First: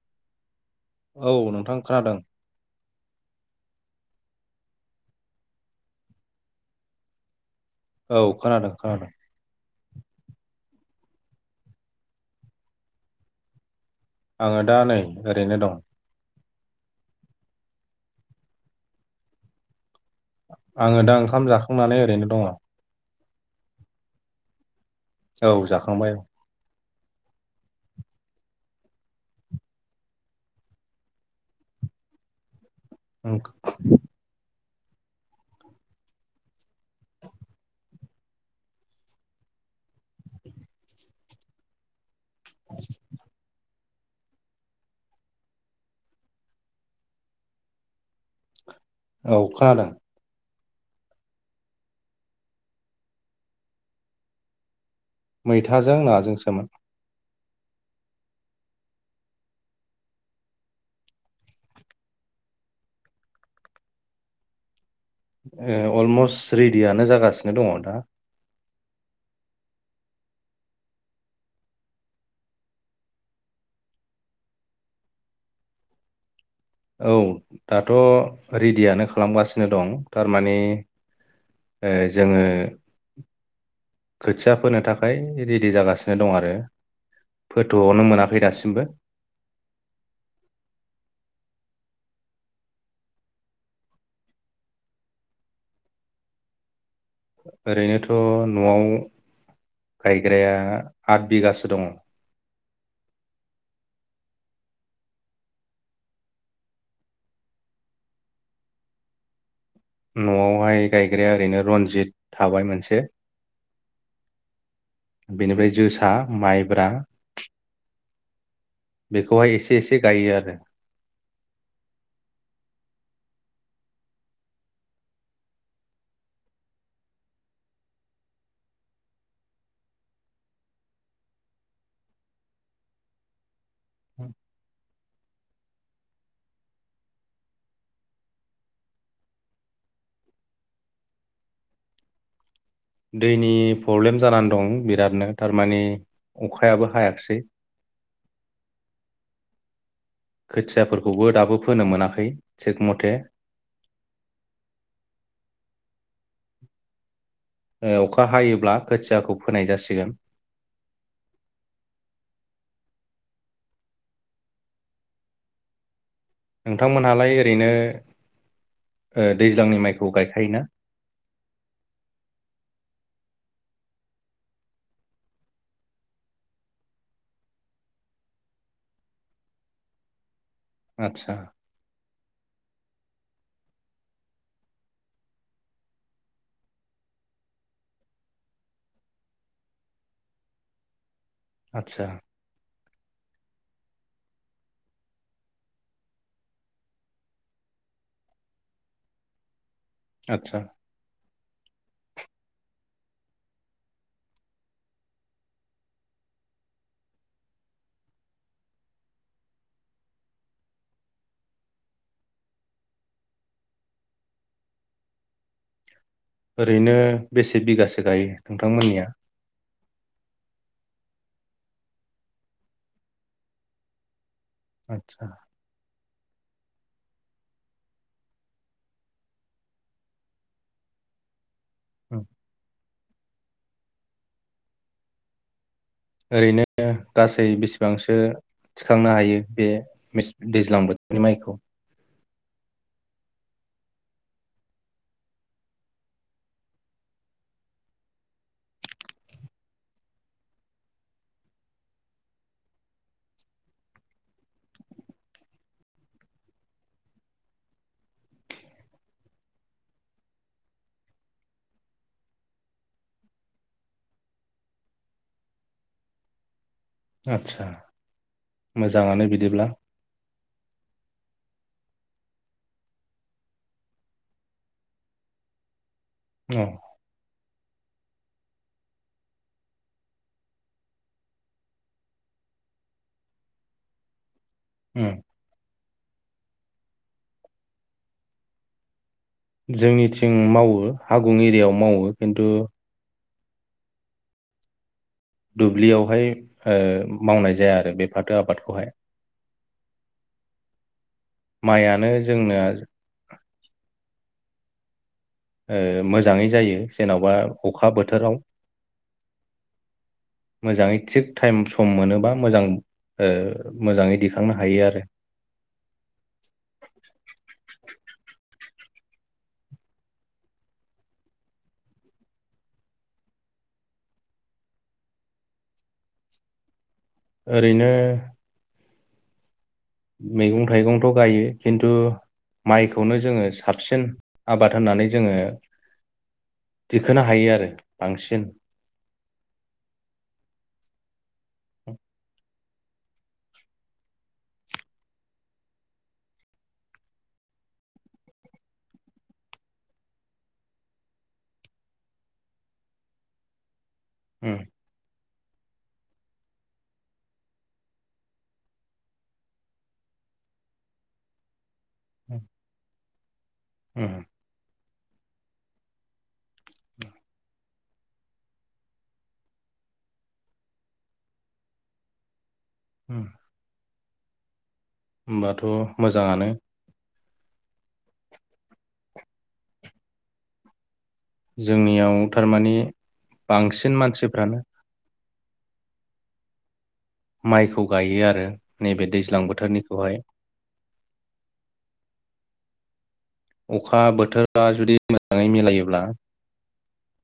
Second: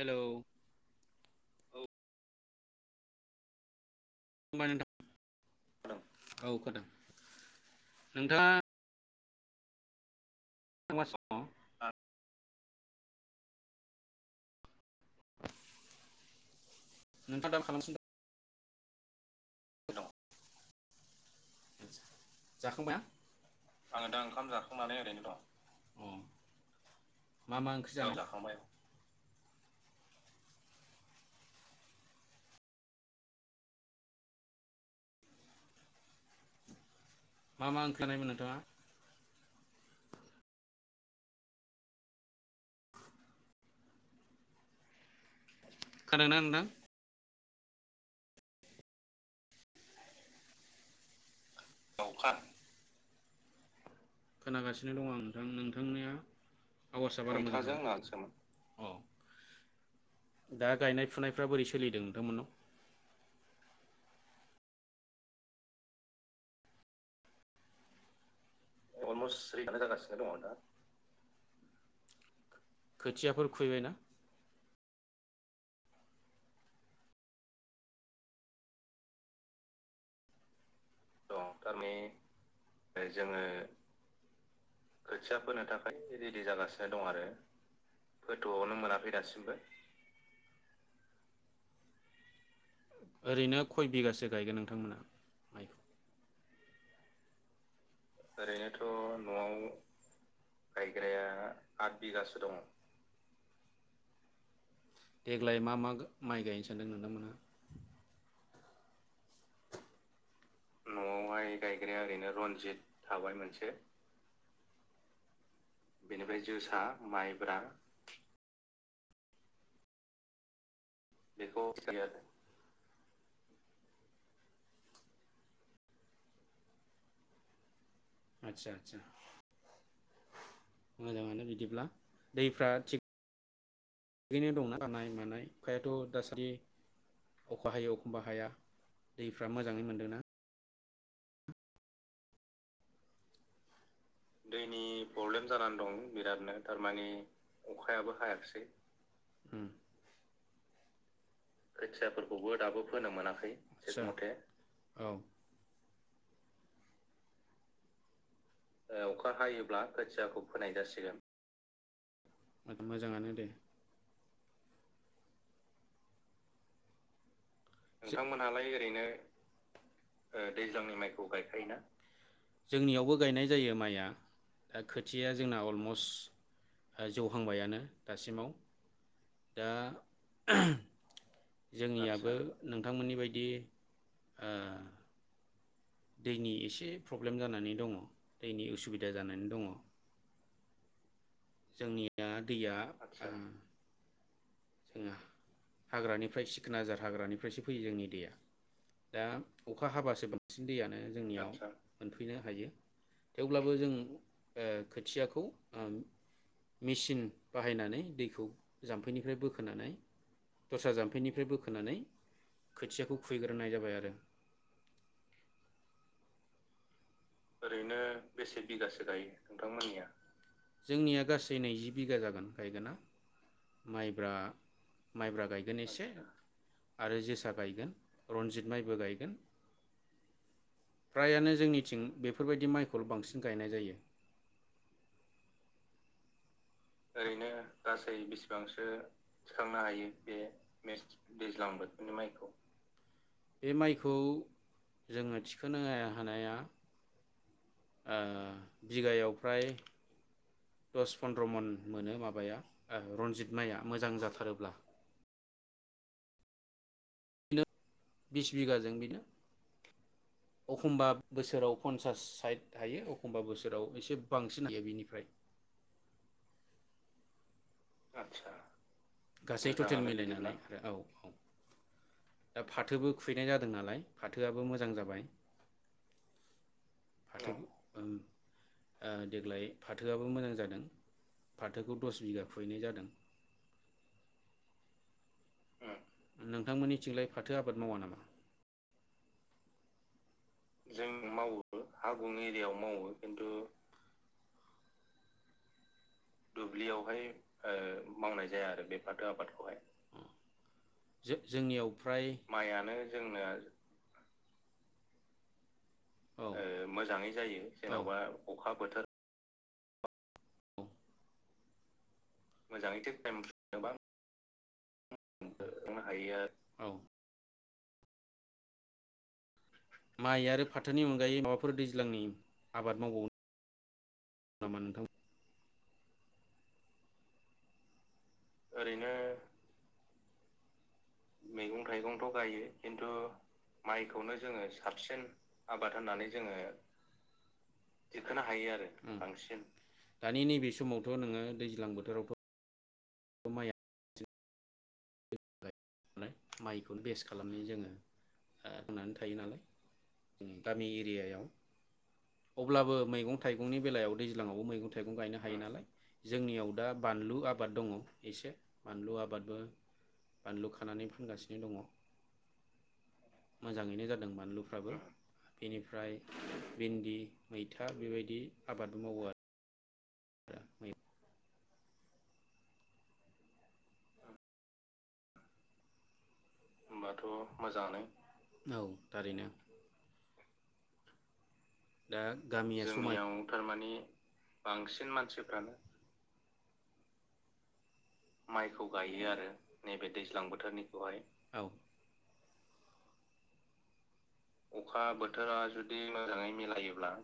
Hello औ नोंथां खोनादों। खुलुमबाय नोंथां औ खानादों। औ खोनादों-खोनादों। मा खालामगासिनो दं दा? आंङो दा नै ओरैनो दं। नोंथांआ दा मा खालामसिनो दं? आंङो दा ओंखाम जाखांनानै ओरैनो दंङ। आंङो दा ओंखाम जा खांनानै ओरैनो औ जाखांबाय दं। मा मा ओंख्रि औ जाखांबाय औ। [unintelligible] मा मा ओंख्रि जानायमोन नोंथांआ? [unintelligible] खोनादों ना नोंथां? औ खाानादों। गावखार खोनागासि दं आं नोंथां मैथाजों नोंथांनि नाजोंसोमोन आवास औ दा गायनाय फुनायफ्रा बोरै सोलिदों नोंथांमोननाव? ओ अलमस रेदियानो जागासिनो दंङ दा अलमस रेदियानो जागासिनो दंङ दा खोथियाफोर खुबैबायना? औ दाथ' रेडियानो खालामगासिनो दं थारमाने दं थारमाने ओ जोंङो जोङो खोथिया फोनो थाखाय खोथिया फोनो रेडि थाखाय जागासिनो दं रेडि आरो जागासिनो दं आरो। फोथ'आवनो मोनाखै गोथौआवनो दासिमबो मोनाखै दासिमबो ओरैनो खय बिगासो गायगोन नोंथांमोना मायखौ? [inaudible] ओरैनोथ' न'आव ओरैनोथ' न'आव गायग्राया गायग्राया आद बिगासो दङ आद बिगासो दङ देग्लाय मा मा माइ गायनो सानदों नोंथांमोनहा? न'आवहाय गायग्राया न'आवहाय ओरैनो गायग्राया रन्जित ओरैनो थाबाय रनजित मोनसे थाबाय मोनसे बेनिफ्राय जोसा बेनिफ्राय जोसा माइब्रा माइब्रा बेखौहाय एसे एसे गायो आरो बेखौ [unintelligible] आदसा आदसा मोजाङानो बिदिब्ला दैफ्रा थिग गैनो दंना आखा हानाय मानाय अखायाथ' दासदि एखनबा हायोै एखनबा हाया दैफ्रा मोजाङै मोनदोंना दैनि प्रब्लेम जानानै दं दैनि बिरादनो प्रब्लेम जानानै थारमाने दं बिरादनो अखायाबो थारमानि हायाखिसै अखायाबो हायाखसै दाबो फोनो मोनाखै खोथियाफोरखौबो थिग दाबो मथे फोनो मोनाखै थिग मथे औ [unintelligible] अखा हायोब्ला अखा खोथियाखौ फोनाय हायोब्ला जासिगोन खोथियाखौ फोनाय जासिगोन मोजाङानो दे नोंथांमोनहालायै नोंथांमोनहालाय ओरैनो दैज्लांनि माइखौ ओ गायखायोना दैज्लांनि माइखौ गायखायोना जोंनियावबो गायनाय जायो माइआ दा खोथिया जोंना अलमस्ट जौहांबायानो दासिमाव दा आतसा जोंनियाबो नोंथांमोननि बायदि ओ दैनि एसे प्रब्लेम जानानै दङ दैनि उसुबिदा जानानै दङ आदसा जोंनिया दैया आतस जों हाग्रानिफ्राय सिखोनजार हाग्रानिफ्रायसो फैयो जोंनि दैया दा अखा हाबासो आदसा बांसिन दैयानो जोंनियाव आतसा मोनफैनो हायो थेवब्लाबो जों ओ खोथियाखौ मिसिन बाहायनानै दैखौ जाम्फैनिफ्राय बोखोनानै दस्रा जाम्फैनिफ्राय बोखोनानै खोथियाखौ खुयबैग्रोनाय जाबाय आरो ओरैनो बेसे ओरैनो बिगासो गायो बेसे बिगासो नोंथांमोननिया गायो नोंथांमोननिया जोंनिया गासै नैजि बिगा जागोन गायगोना माइब्रा आदसा माइब्रा गायगोन एसे आरो जोसा गायगोन रनजित माइबो गायगोन। फ्रायानो जोंनिथिं उम। बेफोरबायदि माइखौल' बांसिन गायनाय जायो। ओरैनो गासै ओरैनो गासै बेसेबांसो बिसिबांसो थिखांनो हायो बे थिखांनो हायो? मेस- बे दैज्लां मेस बोथोरनि माइखौ दैज्लां बोथोरनि माइखौ। बे माइखौ जोङो थिखोनो हानाया, ओ बिगायाव फ्राय दस पन्द्र मन मोनो माबाया रन्जित माइआ मोजां जाथारोब्ला। बिदिनो बिस बिगाजों बेनो, एखमबा बोसोराव पन्सास साइथ हायो एखमबा बोसोराव एसे बांसिन हायो बिनिफ्राय। आतसा। आतसा मोजांआनो मोजाङानो बिदिब्ला। गासै टटेल मिलायनानै आरो औ-औ दा फाथोबो खुबैनाय जादों नालाय फाथोआबो मोजां जाबाय। औ फाथो ओ देग्लाय फाथोआबो मोजां जादों फाथोखौ दस बिगा खुबैयनाय जादों। [unintelligible] नोंथांमोननि थिंलाय फाथो आबाद मावा नामा? जोंनि मावो जों हागुं एरियायाव हा मावो, गुं खिन्थु एरियायाव मावो खिन्थु दुब्लियाव दुब्लियावहाय फाथो मावनाय जाया आरो आबादखौहाय बे फाथो आबादखौहाय, जोंनियाव माइयानो फ्राय जोंना माइआनो जोंना मोजाङै ओ जायो मोजाङै जेनबा जायो अखा जेन'बा बोथोराव। अखा बोथोर मोजाङै थिग टाइम सम मोनोबा मोजां मोजाङै थिग टाइम मोनोबा मोजाङै दिखांनो हायो आरो। [unintelligible] माइ आरो फाथोनि अनगायै माबाफोर दैज्लांनि आबाद मावबावो? नामा नोंथां? ओरैनो ओरैनो मैगं थाइगं मैगं थाइगंथ गायो, खिन्थु जोङो साबसिन माइखौनो जोङो आबाद होननानै साबसिन जोङो आबाद होननानै जोङो दिखोनो हायो आरो बांसिन दिखोनो हायो आरो बांसिन। दानि नैबे समावथ नोङो दैज्लां बोथोरावथ समाया माइखौनो बेस्ट खालामनानै जोङो होननानै थायो नालाय। गामि एरियायाव अब्लाबो मैगं थाइगंनि बेलायाव उम दैज्लाङाव मैं थाइगं गायनो हायो नालाय जोंनियाव दा बानलु आबाद दङ। एसे बानलु आबादबो बानलु खानानै फानगासिनो दङ। [unintelligible] मोजाङैनो जादों बानलुफ्राबो। बेनिफ्राय भिन्दि, मैथा बेबायदि आबादबो मावो आरो। [unintelligible] उम। होमबाथ' मोजाङानो। होनबाथ' मोजाङानो, औ थारैनो। दा जोंनियाव थारमाने गामि [unintelligible] थारमाने बांसिन मानसिफ्रानो बांसिन मानसि फ्रानो माइखौ गायो आरो माइखौ नैबे गायो दैज्लां आरो नैबे बोथोरनिखौहाय दैज्लां बोथोरनिखौहाय औ। अखा बो अखा बोथोरा जुदि मोजाङै मिलायोब्ला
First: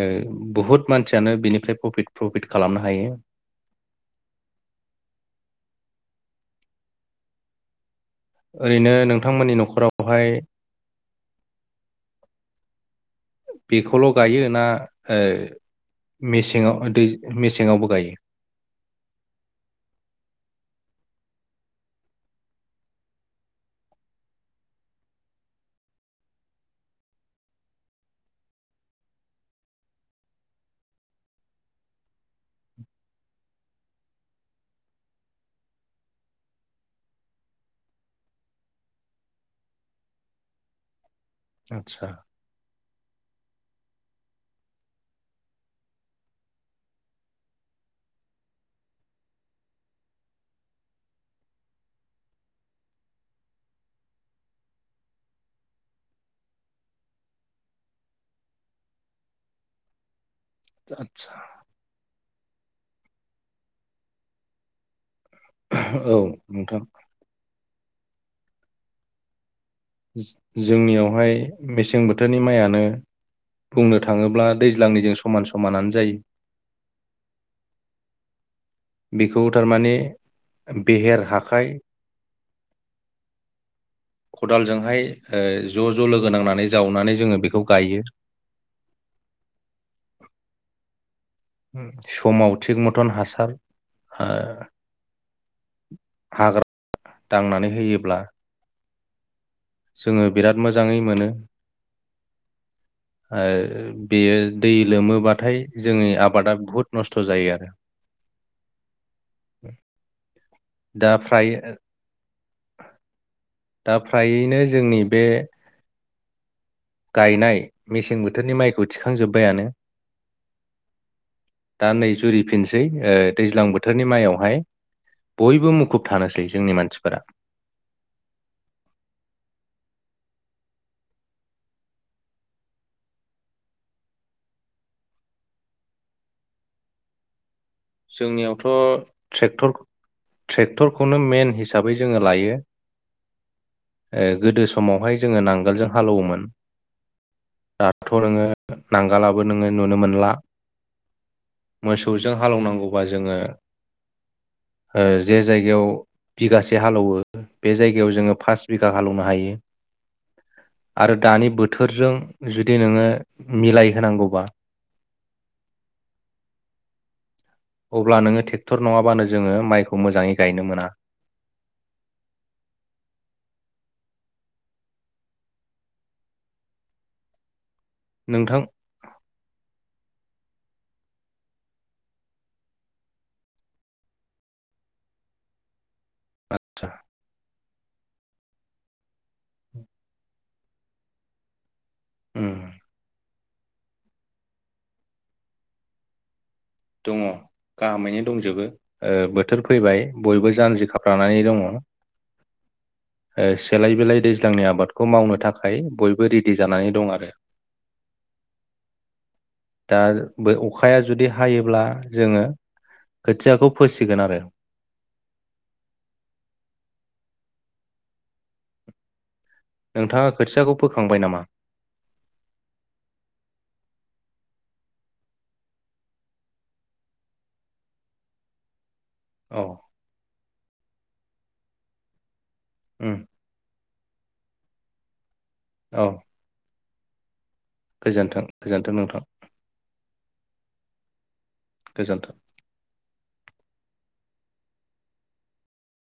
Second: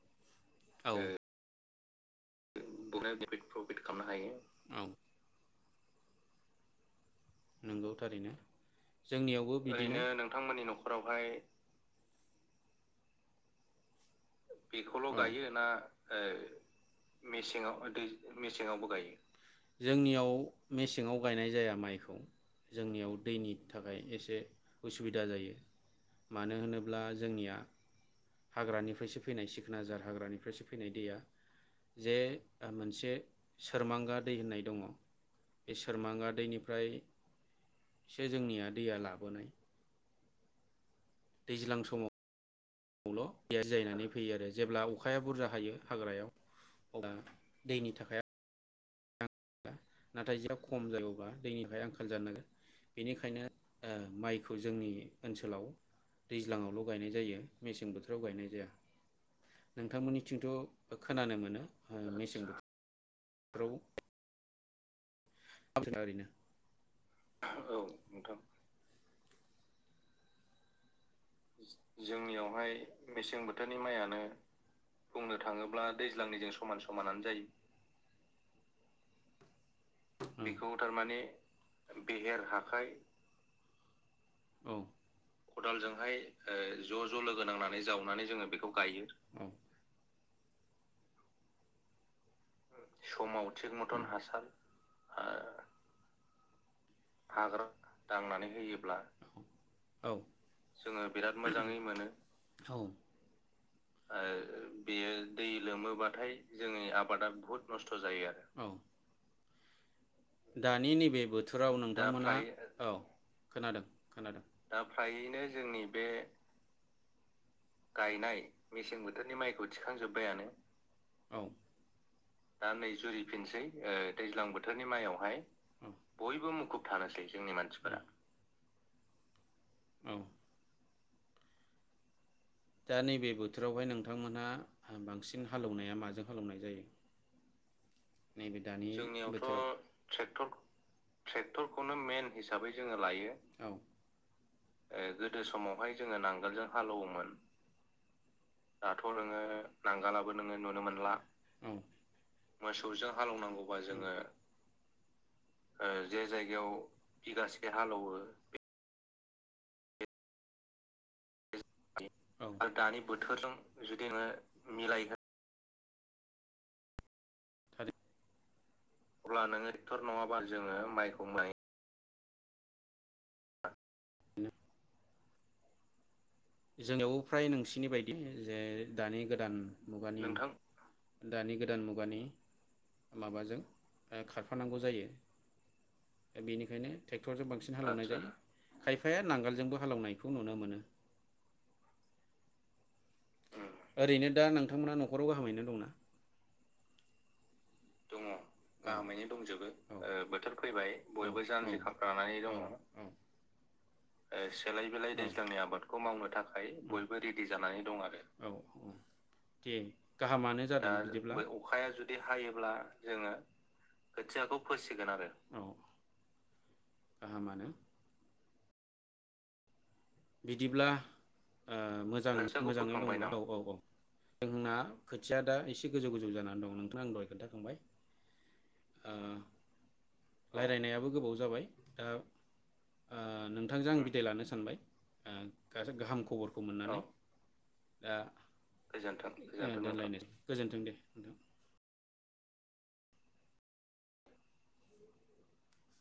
ओ बुहुत ओ मानसियानो बेनिफ्राय प्रफित प्रफिट खालामनो बनो हायो। प्रफिट खालामनो हायो औ नंगौ। ओरैनो ओरैनो नोंथांमोननि जोंनियावबो बेहाय, ओरैनो न'खरावहाय नोंथांमोननि न'खरावहाय बेखौल' गायो ना बेखौल' ओ गायो ना मेसेङाव दै ओ मेसेङाव मेसेङावबो दै गायो मेसेङावबो गायो? जोंनियाव मेसेङाव गायनाय जाया माइखौ जोंनियाव दैनि थाखाय एसे उसुबिदा जायो मानो होनोब्ला जोंनिया हाग्रानिफ्रायसो फैनाय सिखोना जार हाग्रानिफ्रायसो फैनाय दैया जे मोनसे सोरमांगा दै होननाय दङ बे सोरमांगा दैनिफ्रायसो जोंनिया दैया लाबोनाय। दैज्लां आदसा समाव खौल' दैया जियायनानै फैयो आरो, जेब्ला अखाया बुरजा हायो हाग्रायाव अब्ला दैनि थाखाय नाथाय जेला खम जायोब्ला दैनि थाखाय आंखाल जानो नागिरो बेनिखायनो ओ माइखौ जोंनि ओनसोलाव दैज्लाङावल' गायनाय जायो मेसें बोथोराव गायनाय जाया। नोंथांमोननि बिथिंथ' आदसा खोनानो मोनो मेसें बोथो [unintelligible] औ नोंथां। औ नोंथां। जो-जोंनियाव जोंनियावहाय मेसें बोथोरनि बुंनो माइयानो थाङोब्ला दैज्लांनिजों बुंनो समान थाङोब्ला समानानो जायो दैज्लांनिजों समान समानानो जायो। बेखौ थारमाने बेखौ बेहेर हाखाइ खाय औ खदालजोंहाय ओ ज' ज' खदालजोंहाय लोगो ओ नांनानै ज' जावनानै ज' जोङो लोगो बेखौ नांनानै गायो जावनानै जोङो बेखौ गायो। औ। ओ समाव थिक मथन समाव हासार थिग मथन हासार ओ हा-हाग्रा हाग्रा दांनानै होयोब्ला औ जोङो बिराद मोजाङै जोङो मोनो बिराद मोजाङै मोनो। औ। ओ बेयो दै बेयो दै लोमोबाथाय जोंनि लोमोबाथाय आबादा जोंनि बुहुद नस्थ' आबादा जायो बुहुत आरो नस्थ' जायो आरो औ दानि दा नैबे फ्राय बोथोराव नों मोननाय औ खोनादों दा खोनादों फ्रायैनो दा जोंनि बे फ्रायैनो जोंनि बे गायनाय मेसें गायनाय बोथोरनि माइखौ मेसें बोथोरनि माइखौ थिखांजोब्बायानो थिखांजोब्बायानो औ दा नै दा जुरिफिनसै नै ओ जुरिफिनसै दैज्लां ओ बोथोरनि दैज्लां माइयावहाय बोथोरनि माइयावहाय बयबो मुखुब थानोसै बयबो जोंनि मुखुब मानसि जोंनि मानसिफोरा। [inaudible] दा नैबे बोथोरावहाय नोंथांमोनहा बांसिन हालेवनाया माजों हालेवनाय जायो? नैेबे दानि जोंनियावथ' बोथोराव जोंनियावथ' ट्रेक्टरखौ ट्रेक्टर ट्रेक्टरखौनो मेन हिसाबै ट्रेक्टरखौनो जोङो मेन लायो हिसाबै जोङो लायो औ ओ गोदो समावहाय गोदो जोङो नांगोलजों समावहाय जोङो हालौवोमोन नांगोलजों हालेवोमोन दाथ' नोङो दाथ' नोङो नांगालाबो नुनो नांगोलाबो मोनला नोङो नुनो मोनला औ। बेवबा मोसौजों जोंङो हालौवनांगौबा जोङो ओ जे जायगायाव ओ जे जायगायाव बिगासे हालौवो बिगासे बे जायगायाव हालौवो जोङो पास बिघा हालेवनो हायो आरो दानि बोथोरजों औ जुदि दानि नोङो बोथोरजों मिलाय जुदि नोङो होनांगौबा मिलायहो अब्ला नोङो ट्रेक्टर नङाबानो अब्ला जोङो नोङो माइखौ ट्रेक्टर मोजाङै नङाबा गायनो जोङो मोना। माइखौ मोन [inaudible] जोंनियावबो फ्राय नोंसि नि बायदि जे नोंथां दानि गोदान मुगानि दानि गोदान मुगानि माबाजों खारफानांगौ जायो। दा बेनिखायनो ट्रेक्टरजों बां सिन हालेवनाय जायो खायफाया नांगोलजोंबो हालेवनायखौ नुनो मोनो। उम ओरैनो दा नोंथांमोनहा न'खराव गाहामैनो दंना? दङ। गाहामैनो दङ दंजोबो ओ गाहामैनो बोथोर दंजोबो फैबाय बयबो बोथोर जानजि फैबाय बयबो खाफ्रानानै दङ जान्जि खामफ्रानानै दङ ओ सेलाय बेलाय दैज्लांनि सेलाय आबादखौ बिलाय मावनो दैज्लांनि थाखाय आबादखौ मावनो बयबो रेडि थाखाय जानानै दं बयबो आरो रेडि जानानै दं आरो औ दे दा बो गाहामानो जादों अखाया जुदि बिदिब्ला। हायोब्ला जोङो दा जोङो खोथियाखौ फोसिगोन आरो खोथियाखौ फोसिगोन आरो औ दामानो नोंथाङा खोथियाखौ बिदिब्ला फोखांबाय नामा? ओ मोजां मोजाङै लगायना औ औ औ। जोंना खोथिया दा एसे गोजौ गोजौ जानानै दं नोंथां आं दहाय खोन्थाखांबाय ओ औ रायलायनायाबो गोबाव जाबाय दा उम अ नोंथांजों आं बि बिदाय लानो सानबाय ओ गासै औ गाहाम खबरखौ मोननानै गोजोन्थों दा गोजोन्थों नोंथां गोजोनथों। गोजोन्थों दे नोंथां। गोजोन्थों।